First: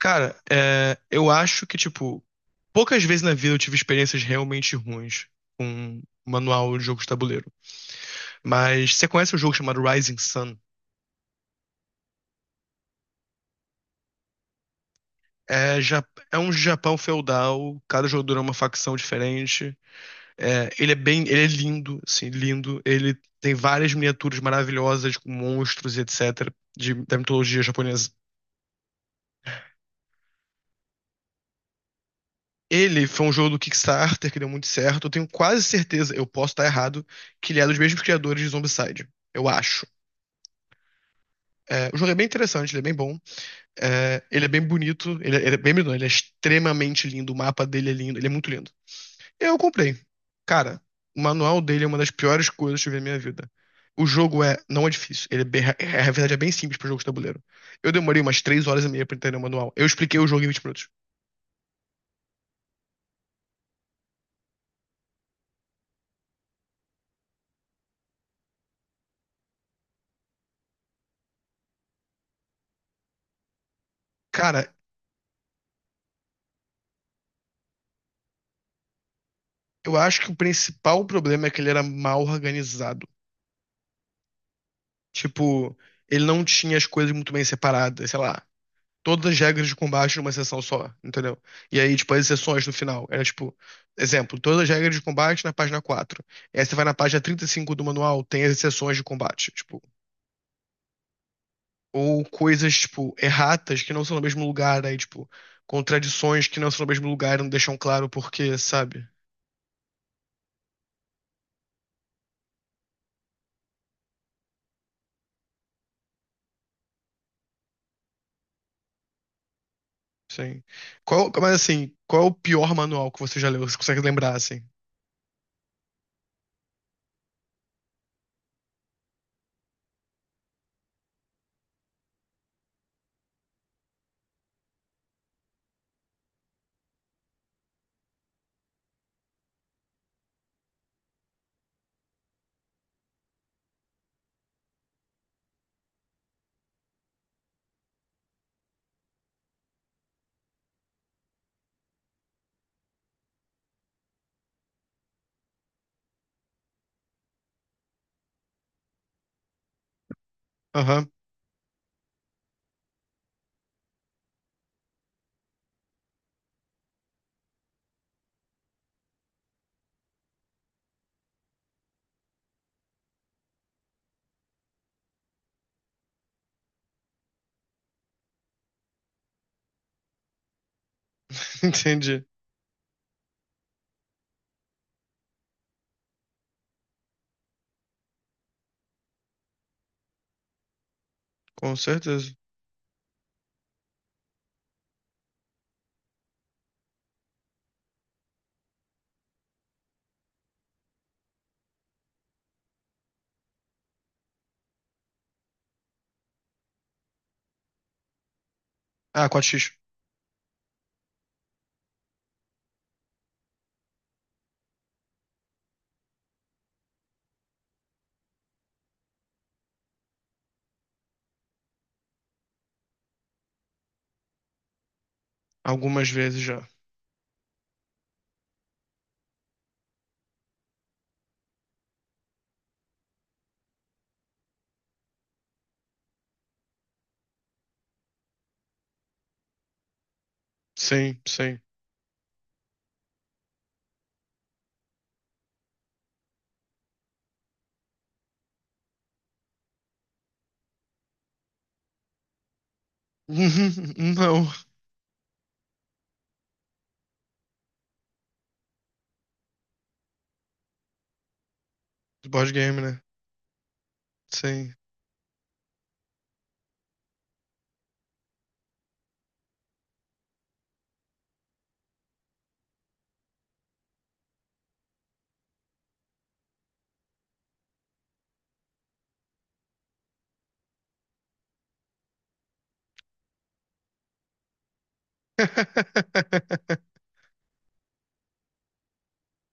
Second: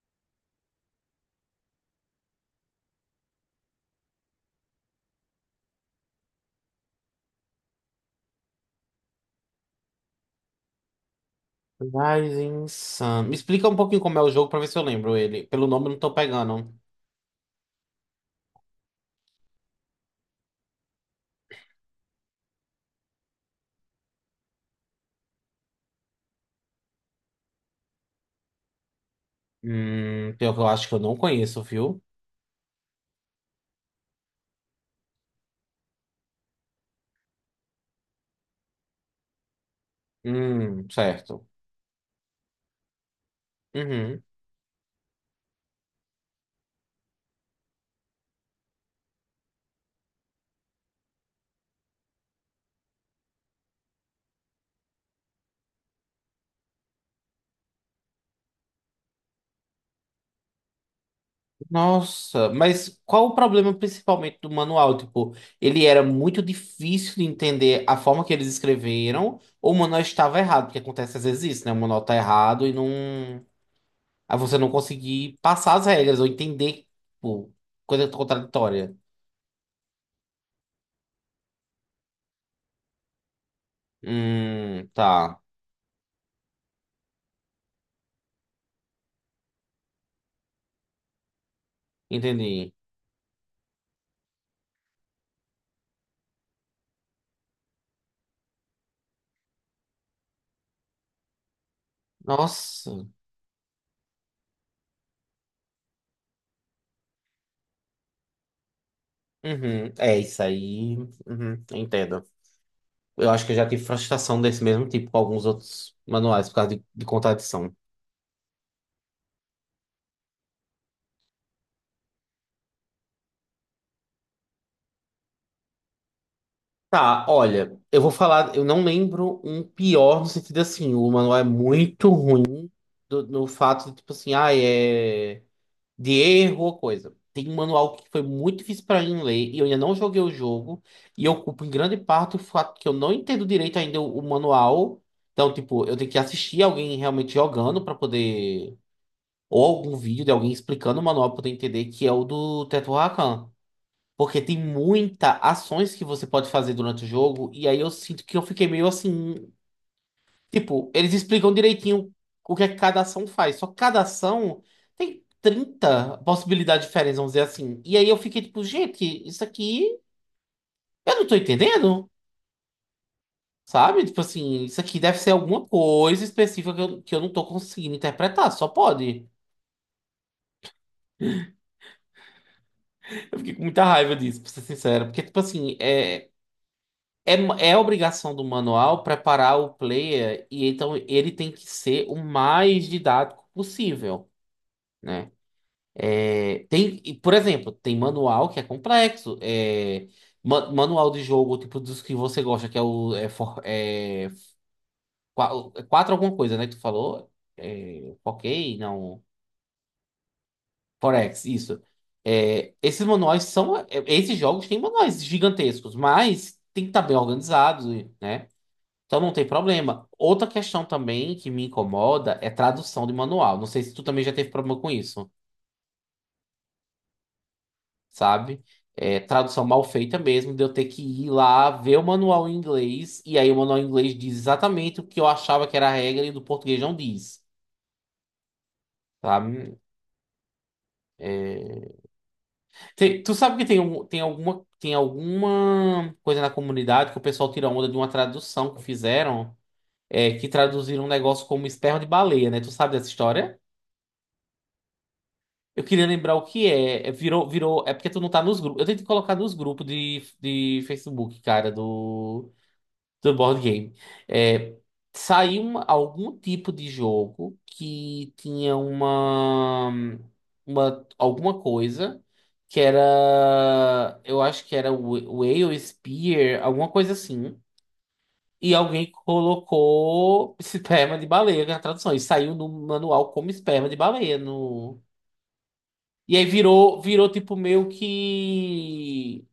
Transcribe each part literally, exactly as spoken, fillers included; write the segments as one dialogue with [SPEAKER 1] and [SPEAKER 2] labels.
[SPEAKER 1] Cara, é, eu acho que, tipo, poucas vezes na vida eu tive experiências realmente ruins com um manual de jogo de tabuleiro. Mas você conhece um jogo chamado Rising Sun?
[SPEAKER 2] Rising Sun. Me explica um pouquinho como é o jogo pra ver se eu lembro ele. Pelo
[SPEAKER 1] É,
[SPEAKER 2] nome eu não
[SPEAKER 1] ja-
[SPEAKER 2] tô
[SPEAKER 1] É um
[SPEAKER 2] pegando.
[SPEAKER 1] Japão feudal, cada jogador é uma facção diferente. É, ele é bem, ele é lindo, assim, lindo. Ele tem várias miniaturas maravilhosas com monstros e etcétera de- da mitologia japonesa.
[SPEAKER 2] Hum, pior que eu acho que eu não conheço, viu?
[SPEAKER 1] Ele foi um jogo do Kickstarter que deu muito certo. Eu tenho quase certeza, eu posso estar errado, que ele é dos mesmos criadores de Zombicide. Eu acho.
[SPEAKER 2] Hum, certo.
[SPEAKER 1] É, o jogo é bem interessante, ele é bem bom. É,
[SPEAKER 2] Uhum.
[SPEAKER 1] ele é bem bonito. Ele, é- ele é bem bonito, não, ele é extremamente lindo. O mapa dele é lindo, ele é muito lindo. Eu comprei. Cara, o manual dele é uma das piores coisas que eu vi na minha vida. O jogo é, não é difícil. Ele é bem, é- a verdade é bem simples para jogo de tabuleiro. Eu demorei umas três horas e meia pra entender o manual. Eu expliquei o jogo em vinte minutos.
[SPEAKER 2] Nossa, mas qual o problema principalmente do manual? Tipo, ele era muito difícil de entender a forma que eles escreveram, ou o manual estava errado, porque acontece às vezes isso, né? O manual tá errado e não. Aí você
[SPEAKER 1] Cara,
[SPEAKER 2] não conseguir passar as regras ou entender, tipo, coisa contraditória.
[SPEAKER 1] eu acho que o principal problema é que ele era mal organizado.
[SPEAKER 2] Hum, tá.
[SPEAKER 1] Tipo, ele não tinha as coisas muito bem separadas, sei lá. Todas as regras de combate numa sessão só, entendeu? E aí, tipo, as exceções no
[SPEAKER 2] Entendi.
[SPEAKER 1] final. Era tipo, exemplo, todas as regras de combate na página quatro. E aí você vai na página trinta e cinco do manual, tem as exceções de combate, tipo, ou coisas,
[SPEAKER 2] Nossa.
[SPEAKER 1] tipo, erratas que não são no mesmo lugar, aí, tipo, contradições que não são no mesmo lugar e não deixam claro o porquê, sabe?
[SPEAKER 2] Uhum. É isso aí. Uhum. Entendo. Eu acho que eu já tive frustração desse mesmo tipo com alguns outros manuais por causa de, de contradição.
[SPEAKER 1] Sim. Qual, mas assim, qual é o pior manual que você já leu? Você consegue lembrar, assim?
[SPEAKER 2] Tá, olha, eu vou falar, eu não lembro um pior no sentido assim, o manual é muito ruim do- no fato de, tipo assim, ah, é. de erro ou coisa. Tem um manual que foi muito difícil para mim ler e eu ainda não joguei o jogo. E eu culpo em grande parte o fato que eu não entendo direito ainda o, o manual. Então, tipo, eu tenho que assistir alguém realmente jogando para poder. Ou algum vídeo de alguém explicando o manual para poder entender que é o do Teto Rakan. Porque tem muita ações que você pode fazer durante o jogo. E aí eu sinto que eu fiquei meio assim. Tipo,
[SPEAKER 1] Aham,
[SPEAKER 2] eles explicam direitinho o que é que cada ação faz. Só que cada ação tem trinta possibilidades diferentes, vamos dizer assim. E aí eu fiquei tipo, gente, isso aqui eu não tô entendendo, sabe? Tipo assim, isso aqui deve ser alguma coisa específica que eu, que eu não tô conseguindo interpretar, só pode.
[SPEAKER 1] entendi.
[SPEAKER 2] Eu fiquei com muita raiva disso, pra ser sincero. Porque, tipo assim, é, é, é obrigação do manual preparar o player e então ele tem que
[SPEAKER 1] Com
[SPEAKER 2] ser o
[SPEAKER 1] certeza.
[SPEAKER 2] mais didático possível. Né? É, tem, e, por exemplo, tem manual que é complexo. É, ma- manual de jogo, tipo, dos que você gosta, que é o. É, for- é, qua- É quatro alguma coisa, né? Que tu falou. É, ok, não.
[SPEAKER 1] Ah, quatro x.
[SPEAKER 2] Forex, isso. É, esses manuais são. é, Esses jogos têm manuais gigantescos, mas tem que estar bem organizados, né? Então não tem problema. Outra questão também que me incomoda é tradução de manual. Não sei se tu também já teve problema com isso.
[SPEAKER 1] Algumas vezes já.
[SPEAKER 2] Sabe? É, tradução mal feita mesmo, de eu ter que ir lá ver o manual em inglês, e aí o manual em inglês diz exatamente o que eu achava que era a regra e do português não diz, sabe?
[SPEAKER 1] Sim, sim.
[SPEAKER 2] É, tem- tu sabe que tem, um- tem alguma, tem alguma coisa na comunidade que o pessoal tira onda de uma tradução que fizeram, é, que traduziram um negócio como esperma de baleia, né? Tu sabe dessa história?
[SPEAKER 1] Uhum, não,
[SPEAKER 2] Eu queria lembrar o que é. É, Virou, virou. É porque tu não tá nos grupos. Eu tentei colocar nos grupos de, de Facebook, cara,
[SPEAKER 1] de board
[SPEAKER 2] do.
[SPEAKER 1] game, né?
[SPEAKER 2] Do board game.
[SPEAKER 1] Sim.
[SPEAKER 2] É, saiu uma- algum tipo de jogo que tinha uma, uma alguma coisa que era, eu acho que era o Whale Spear, alguma coisa assim. E alguém colocou esperma de baleia na tradução. E saiu no manual como esperma de baleia no e aí virou, virou tipo meio que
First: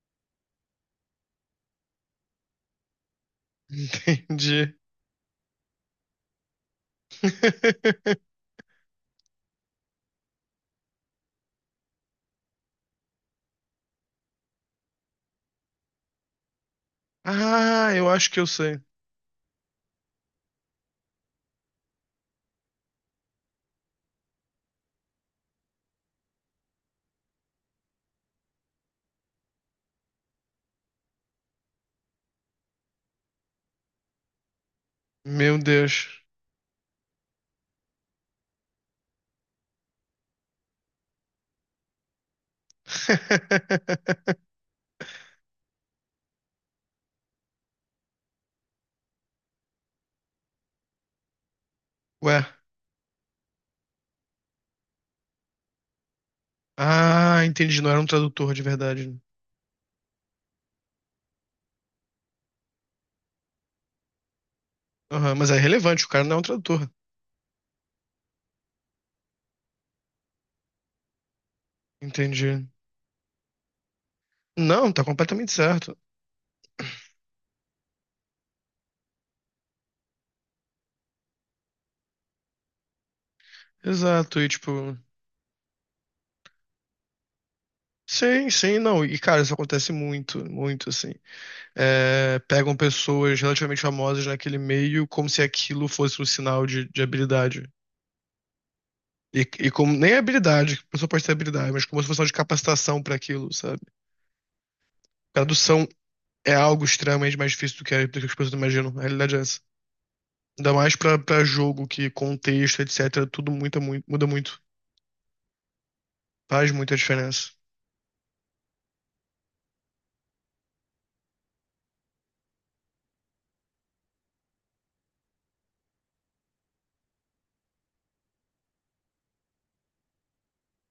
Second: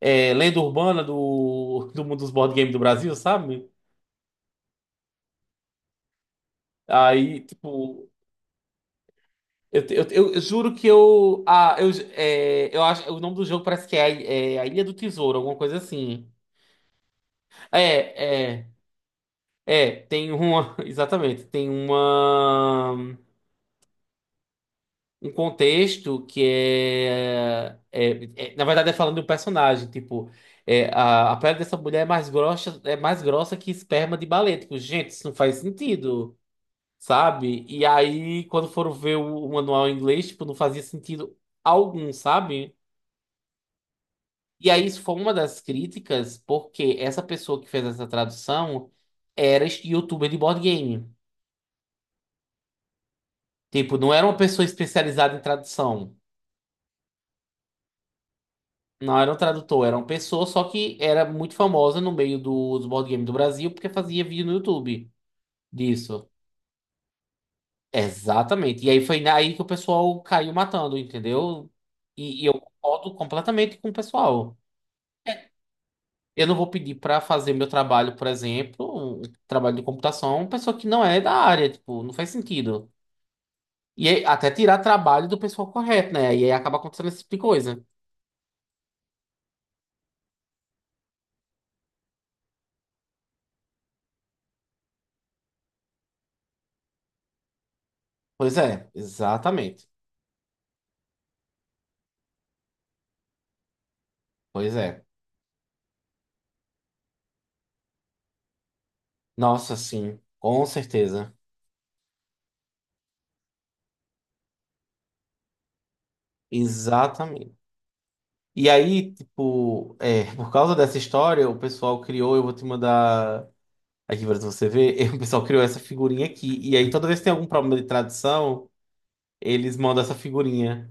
[SPEAKER 2] é, lenda urbana do, do mundo dos board games do Brasil, sabe?
[SPEAKER 1] Entendi.
[SPEAKER 2] Aí, tipo, Eu, eu, eu- eu juro que eu. Ah, eu, é, eu acho. O nome do jogo parece que é, a é a Ilha do Tesouro, alguma coisa assim.
[SPEAKER 1] Ah, eu acho que eu
[SPEAKER 2] É, é.
[SPEAKER 1] sei.
[SPEAKER 2] É, tem uma. Exatamente. Tem uma. Um contexto que é, é, é- na verdade, é falando de um personagem. Tipo, é, a, a pele dessa mulher é mais grossa, é mais grossa que esperma de baleia. Tipo, gente, isso não faz
[SPEAKER 1] Meu Deus.
[SPEAKER 2] sentido, sabe? E aí, quando foram ver o, o manual em inglês, tipo, não fazia sentido algum, sabe? E aí, isso foi uma das críticas, porque essa pessoa que fez essa tradução era este youtuber de board game.
[SPEAKER 1] Ué.
[SPEAKER 2] Tipo, não era uma pessoa especializada em tradução.
[SPEAKER 1] Ah, entendi. Não era um tradutor de verdade, né?
[SPEAKER 2] Não era um tradutor, era uma pessoa só que era muito famosa no meio do- dos board game do Brasil, porque fazia vídeo no YouTube
[SPEAKER 1] Aham, mas é relevante, o cara
[SPEAKER 2] disso.
[SPEAKER 1] não é um tradutor.
[SPEAKER 2] Exatamente. E aí foi aí que o pessoal caiu matando, entendeu? E, e eu
[SPEAKER 1] Entendi.
[SPEAKER 2] concordo completamente com o pessoal.
[SPEAKER 1] Não, tá completamente certo.
[SPEAKER 2] Eu não vou pedir para fazer meu trabalho, por exemplo, um trabalho de computação, uma pessoa que não é da área, tipo, não faz sentido. E aí,
[SPEAKER 1] Exato, e
[SPEAKER 2] até tirar
[SPEAKER 1] tipo.
[SPEAKER 2] trabalho do pessoal correto, né? E aí acaba acontecendo esse tipo de coisa.
[SPEAKER 1] Sim, sim, não. E cara, isso acontece muito, muito assim. É, pegam pessoas relativamente famosas naquele meio como se aquilo fosse um sinal de, de habilidade.
[SPEAKER 2] Pois é,
[SPEAKER 1] E, e
[SPEAKER 2] exatamente.
[SPEAKER 1] como nem é habilidade, que a pessoa pode ter habilidade, mas como se fosse um sinal de capacitação para aquilo, sabe?
[SPEAKER 2] Pois é.
[SPEAKER 1] Tradução é algo extremamente mais difícil do que, a- do que as pessoas imaginam. A realidade é essa.
[SPEAKER 2] Nossa, sim, com
[SPEAKER 1] Ainda mais pra
[SPEAKER 2] certeza.
[SPEAKER 1] pra jogo, que contexto, etcétera. Tudo muita, mui- muda muito. Faz muita diferença.
[SPEAKER 2] Exatamente. E aí, tipo, é, por causa dessa história, o pessoal criou, eu vou te mandar aqui para você ver, o pessoal criou essa figurinha aqui. E aí, toda vez que tem algum problema de tradução, eles mandam essa figurinha.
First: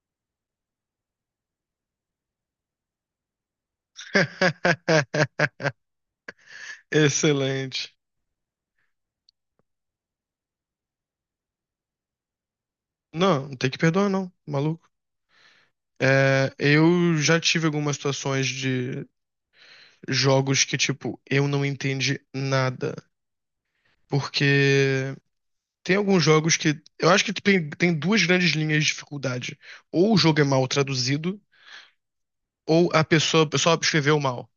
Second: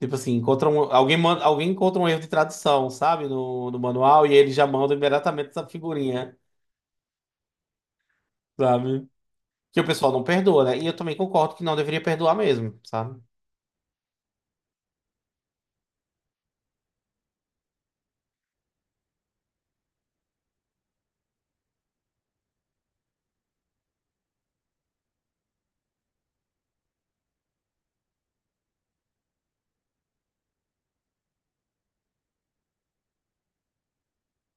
[SPEAKER 2] Tipo assim, encontram, um, alguém, manda, alguém encontra um erro de tradução, sabe? No, no manual, e eles já mandam imediatamente essa figurinha,
[SPEAKER 1] Excelente.
[SPEAKER 2] sabe? Que o pessoal não perdoa, né? E eu também concordo que não deveria perdoar mesmo, sabe?
[SPEAKER 1] Não, não tem que perdoar, não, maluco. É, eu já tive algumas situações de jogos que, tipo, eu não entendi nada. Porque tem alguns jogos que. Eu acho que tem, tem duas grandes linhas de dificuldade. Ou o jogo é mal traduzido, ou a pessoa, o pessoal escreveu mal.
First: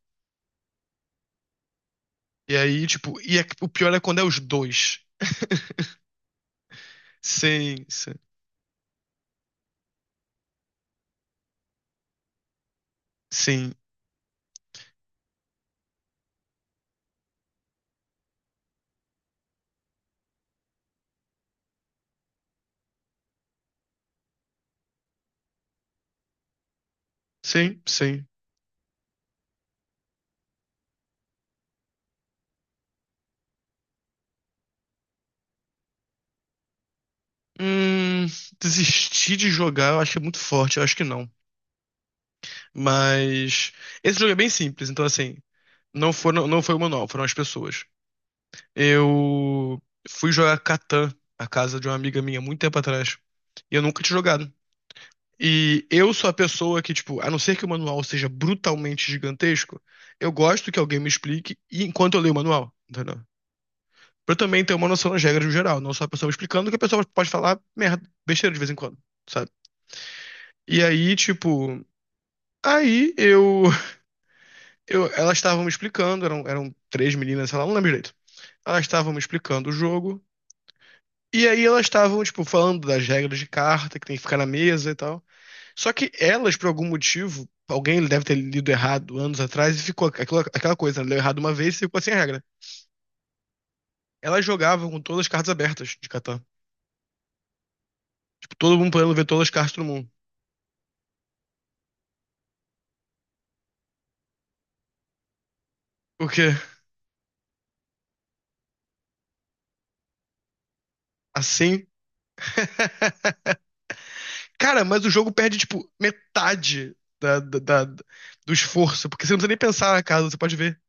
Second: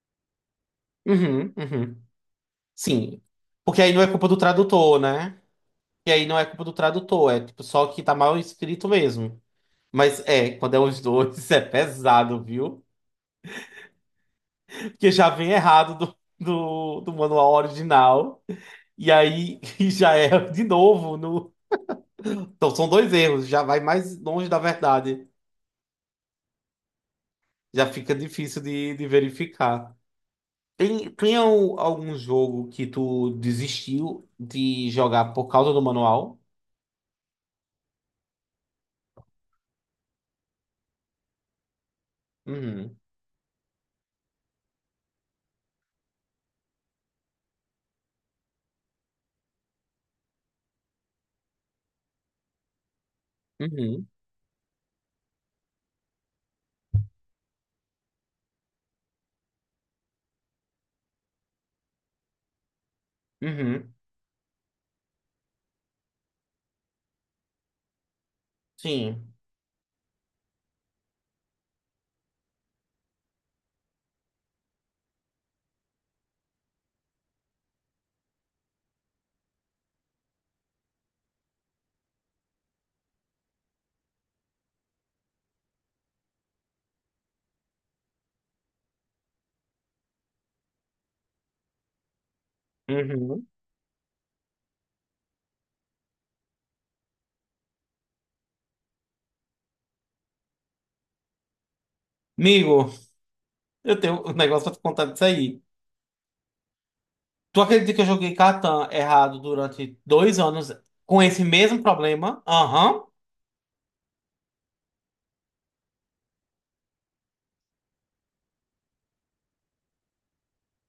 [SPEAKER 2] Uhum, uhum.
[SPEAKER 1] E aí, tipo,
[SPEAKER 2] Sim.
[SPEAKER 1] e é- o
[SPEAKER 2] Porque
[SPEAKER 1] pior
[SPEAKER 2] aí
[SPEAKER 1] é
[SPEAKER 2] não é
[SPEAKER 1] quando é
[SPEAKER 2] culpa do
[SPEAKER 1] os dois.
[SPEAKER 2] tradutor, né? E aí não é culpa do tradutor, é tipo
[SPEAKER 1] Sim,
[SPEAKER 2] só que tá
[SPEAKER 1] sim,
[SPEAKER 2] mal escrito mesmo. Mas é, quando é os dois, é pesado, viu?
[SPEAKER 1] sim,
[SPEAKER 2] Porque já vem errado do, do, do manual original. E aí e já é de novo. No... Então são dois erros, já vai mais longe da verdade.
[SPEAKER 1] sim,
[SPEAKER 2] Já fica
[SPEAKER 1] sim.
[SPEAKER 2] difícil de, de verificar. Tem, tem al- algum jogo que tu desistiu de jogar por causa do manual?
[SPEAKER 1] Hum, desistir de jogar, eu acho que é muito forte, eu acho que não.
[SPEAKER 2] Uhum,
[SPEAKER 1] Mas esse jogo é bem simples, então assim, não foram, não foi o manual, foram as pessoas. Eu fui jogar Catan na casa de uma amiga minha muito tempo atrás. E eu nunca
[SPEAKER 2] uhum,
[SPEAKER 1] tinha jogado. E eu sou a pessoa que, tipo, a não ser que o manual seja brutalmente gigantesco, eu gosto que alguém me explique e- enquanto eu leio o manual, entendeu?
[SPEAKER 2] uhum,
[SPEAKER 1] Pra eu também ter uma noção das regras no geral, não só a pessoa me explicando, que a pessoa pode falar merda, besteira de vez em quando,
[SPEAKER 2] sim,
[SPEAKER 1] sabe? E aí, tipo, aí eu, eu elas estavam me explicando, eram, eram três meninas, sei lá, não lembro direito. Elas estavam me explicando o jogo. E aí elas estavam, tipo, falando das regras de carta, que tem que ficar na mesa e tal. Só que elas, por algum motivo, alguém deve ter lido errado anos atrás e ficou aquela, aquela coisa, né? Leu errado uma vez e ficou sem regra.
[SPEAKER 2] uhum.
[SPEAKER 1] Elas jogavam com todas as cartas abertas de Catan. Tipo, todo mundo podendo ver todas as cartas do mundo.
[SPEAKER 2] Amigo, eu tenho um negócio pra te contar disso aí.
[SPEAKER 1] Porque
[SPEAKER 2] Tu acredita que eu joguei Catan errado durante dois anos com esse mesmo
[SPEAKER 1] assim.
[SPEAKER 2] problema? Aham.
[SPEAKER 1] Cara, mas o jogo perde, tipo, metade da, da- da- do esforço, porque você não precisa nem pensar na casa, você pode ver.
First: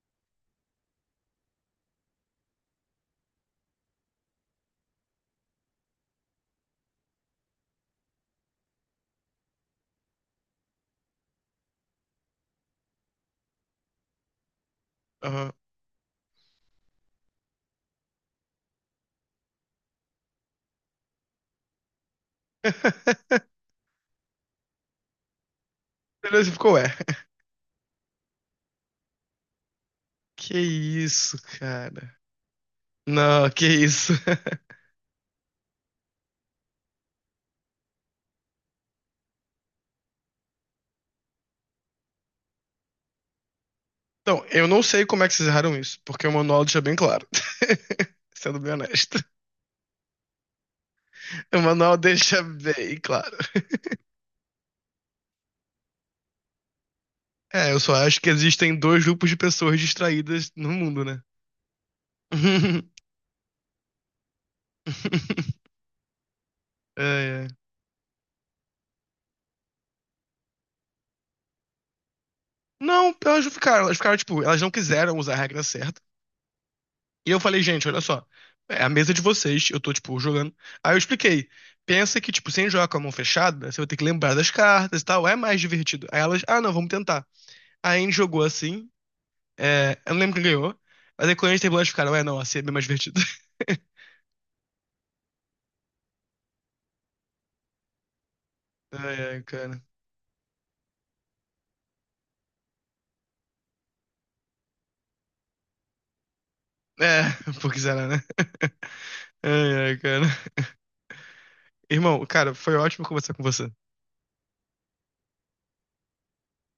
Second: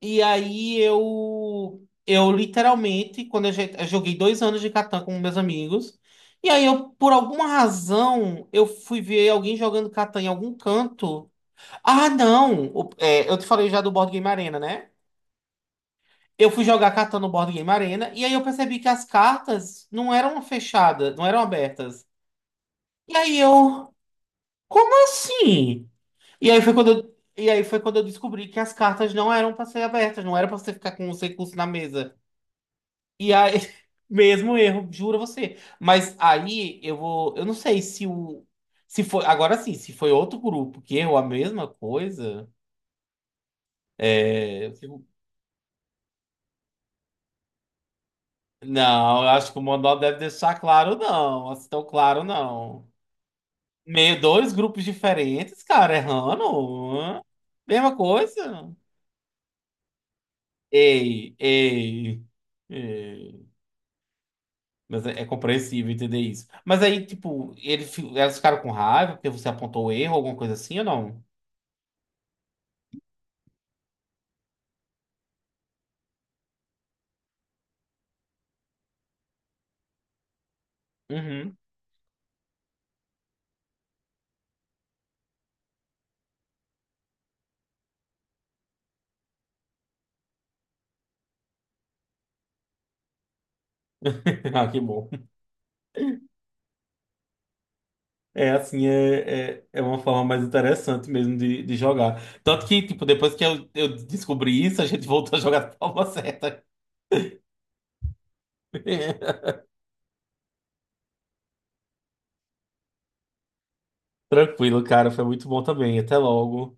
[SPEAKER 2] E aí eu, eu literalmente, quando eu, jo- eu joguei dois anos de Catan com meus amigos, e aí eu, por alguma razão, eu fui ver alguém jogando Catan em algum canto. Ah, não! O- é, eu te falei já do Board Game Arena, né?
[SPEAKER 1] Aham.
[SPEAKER 2] Eu fui jogar cartão no Board Game Arena e aí eu percebi que as cartas não eram fechadas, não eram abertas. E aí eu, como assim? E
[SPEAKER 1] Beleza,
[SPEAKER 2] aí
[SPEAKER 1] ficou,
[SPEAKER 2] foi
[SPEAKER 1] ué.
[SPEAKER 2] quando eu, e aí foi quando eu descobri que as cartas não eram para ser abertas, não era para
[SPEAKER 1] Que
[SPEAKER 2] você ficar com os
[SPEAKER 1] isso,
[SPEAKER 2] recursos na
[SPEAKER 1] cara.
[SPEAKER 2] mesa. E
[SPEAKER 1] Não,
[SPEAKER 2] aí,
[SPEAKER 1] que isso.
[SPEAKER 2] mesmo erro, juro a você. Mas aí eu vou, eu não sei se o, se foi, agora sim, se foi outro grupo que errou a mesma coisa.
[SPEAKER 1] Então, eu
[SPEAKER 2] É,
[SPEAKER 1] não sei como é que vocês erraram isso, porque o manual deixa bem claro. Sendo bem honesto.
[SPEAKER 2] Não, eu acho que o Monó deve deixar claro, não.
[SPEAKER 1] O
[SPEAKER 2] Assim, tão
[SPEAKER 1] manual
[SPEAKER 2] claro,
[SPEAKER 1] deixa
[SPEAKER 2] não.
[SPEAKER 1] bem claro.
[SPEAKER 2] Meio dois grupos diferentes, cara, errando. Hã?
[SPEAKER 1] É, eu só
[SPEAKER 2] Mesma
[SPEAKER 1] acho que
[SPEAKER 2] coisa.
[SPEAKER 1] existem dois grupos de pessoas distraídas no mundo, né?
[SPEAKER 2] Ei, ei, ei. Mas é, é compreensível entender isso. Mas aí,
[SPEAKER 1] É,
[SPEAKER 2] tipo,
[SPEAKER 1] é.
[SPEAKER 2] ele, fi- elas ficaram com raiva porque você apontou o erro, alguma coisa assim ou não?
[SPEAKER 1] Não, então elas não ficaram, elas ficaram, tipo, elas não quiseram usar a regra certa. E eu falei, gente, olha só, é a mesa de vocês, eu tô, tipo, jogando. Aí eu expliquei,
[SPEAKER 2] Uhum.
[SPEAKER 1] pensa que, tipo, sem jogar com a mão fechada, você vai ter que lembrar das cartas e tal, é mais divertido. Aí elas, ah, não, vamos tentar. Aí a gente jogou assim. É, eu não lembro quem ganhou, mas aí quando a gente terminou, eles ficaram, é, não, assim é bem mais divertido.
[SPEAKER 2] Ah, que bom. É assim,
[SPEAKER 1] Ai, ai,
[SPEAKER 2] é, é,
[SPEAKER 1] cara.
[SPEAKER 2] é uma forma mais interessante mesmo de, de jogar. Tanto que, tipo, depois que eu, eu descobri isso, a gente voltou a jogar da forma certa.
[SPEAKER 1] É, porque será, né? Ai, ai, cara. Irmão, cara, foi ótimo conversar com você.
[SPEAKER 2] Tranquilo, cara. Foi muito bom também. Até logo.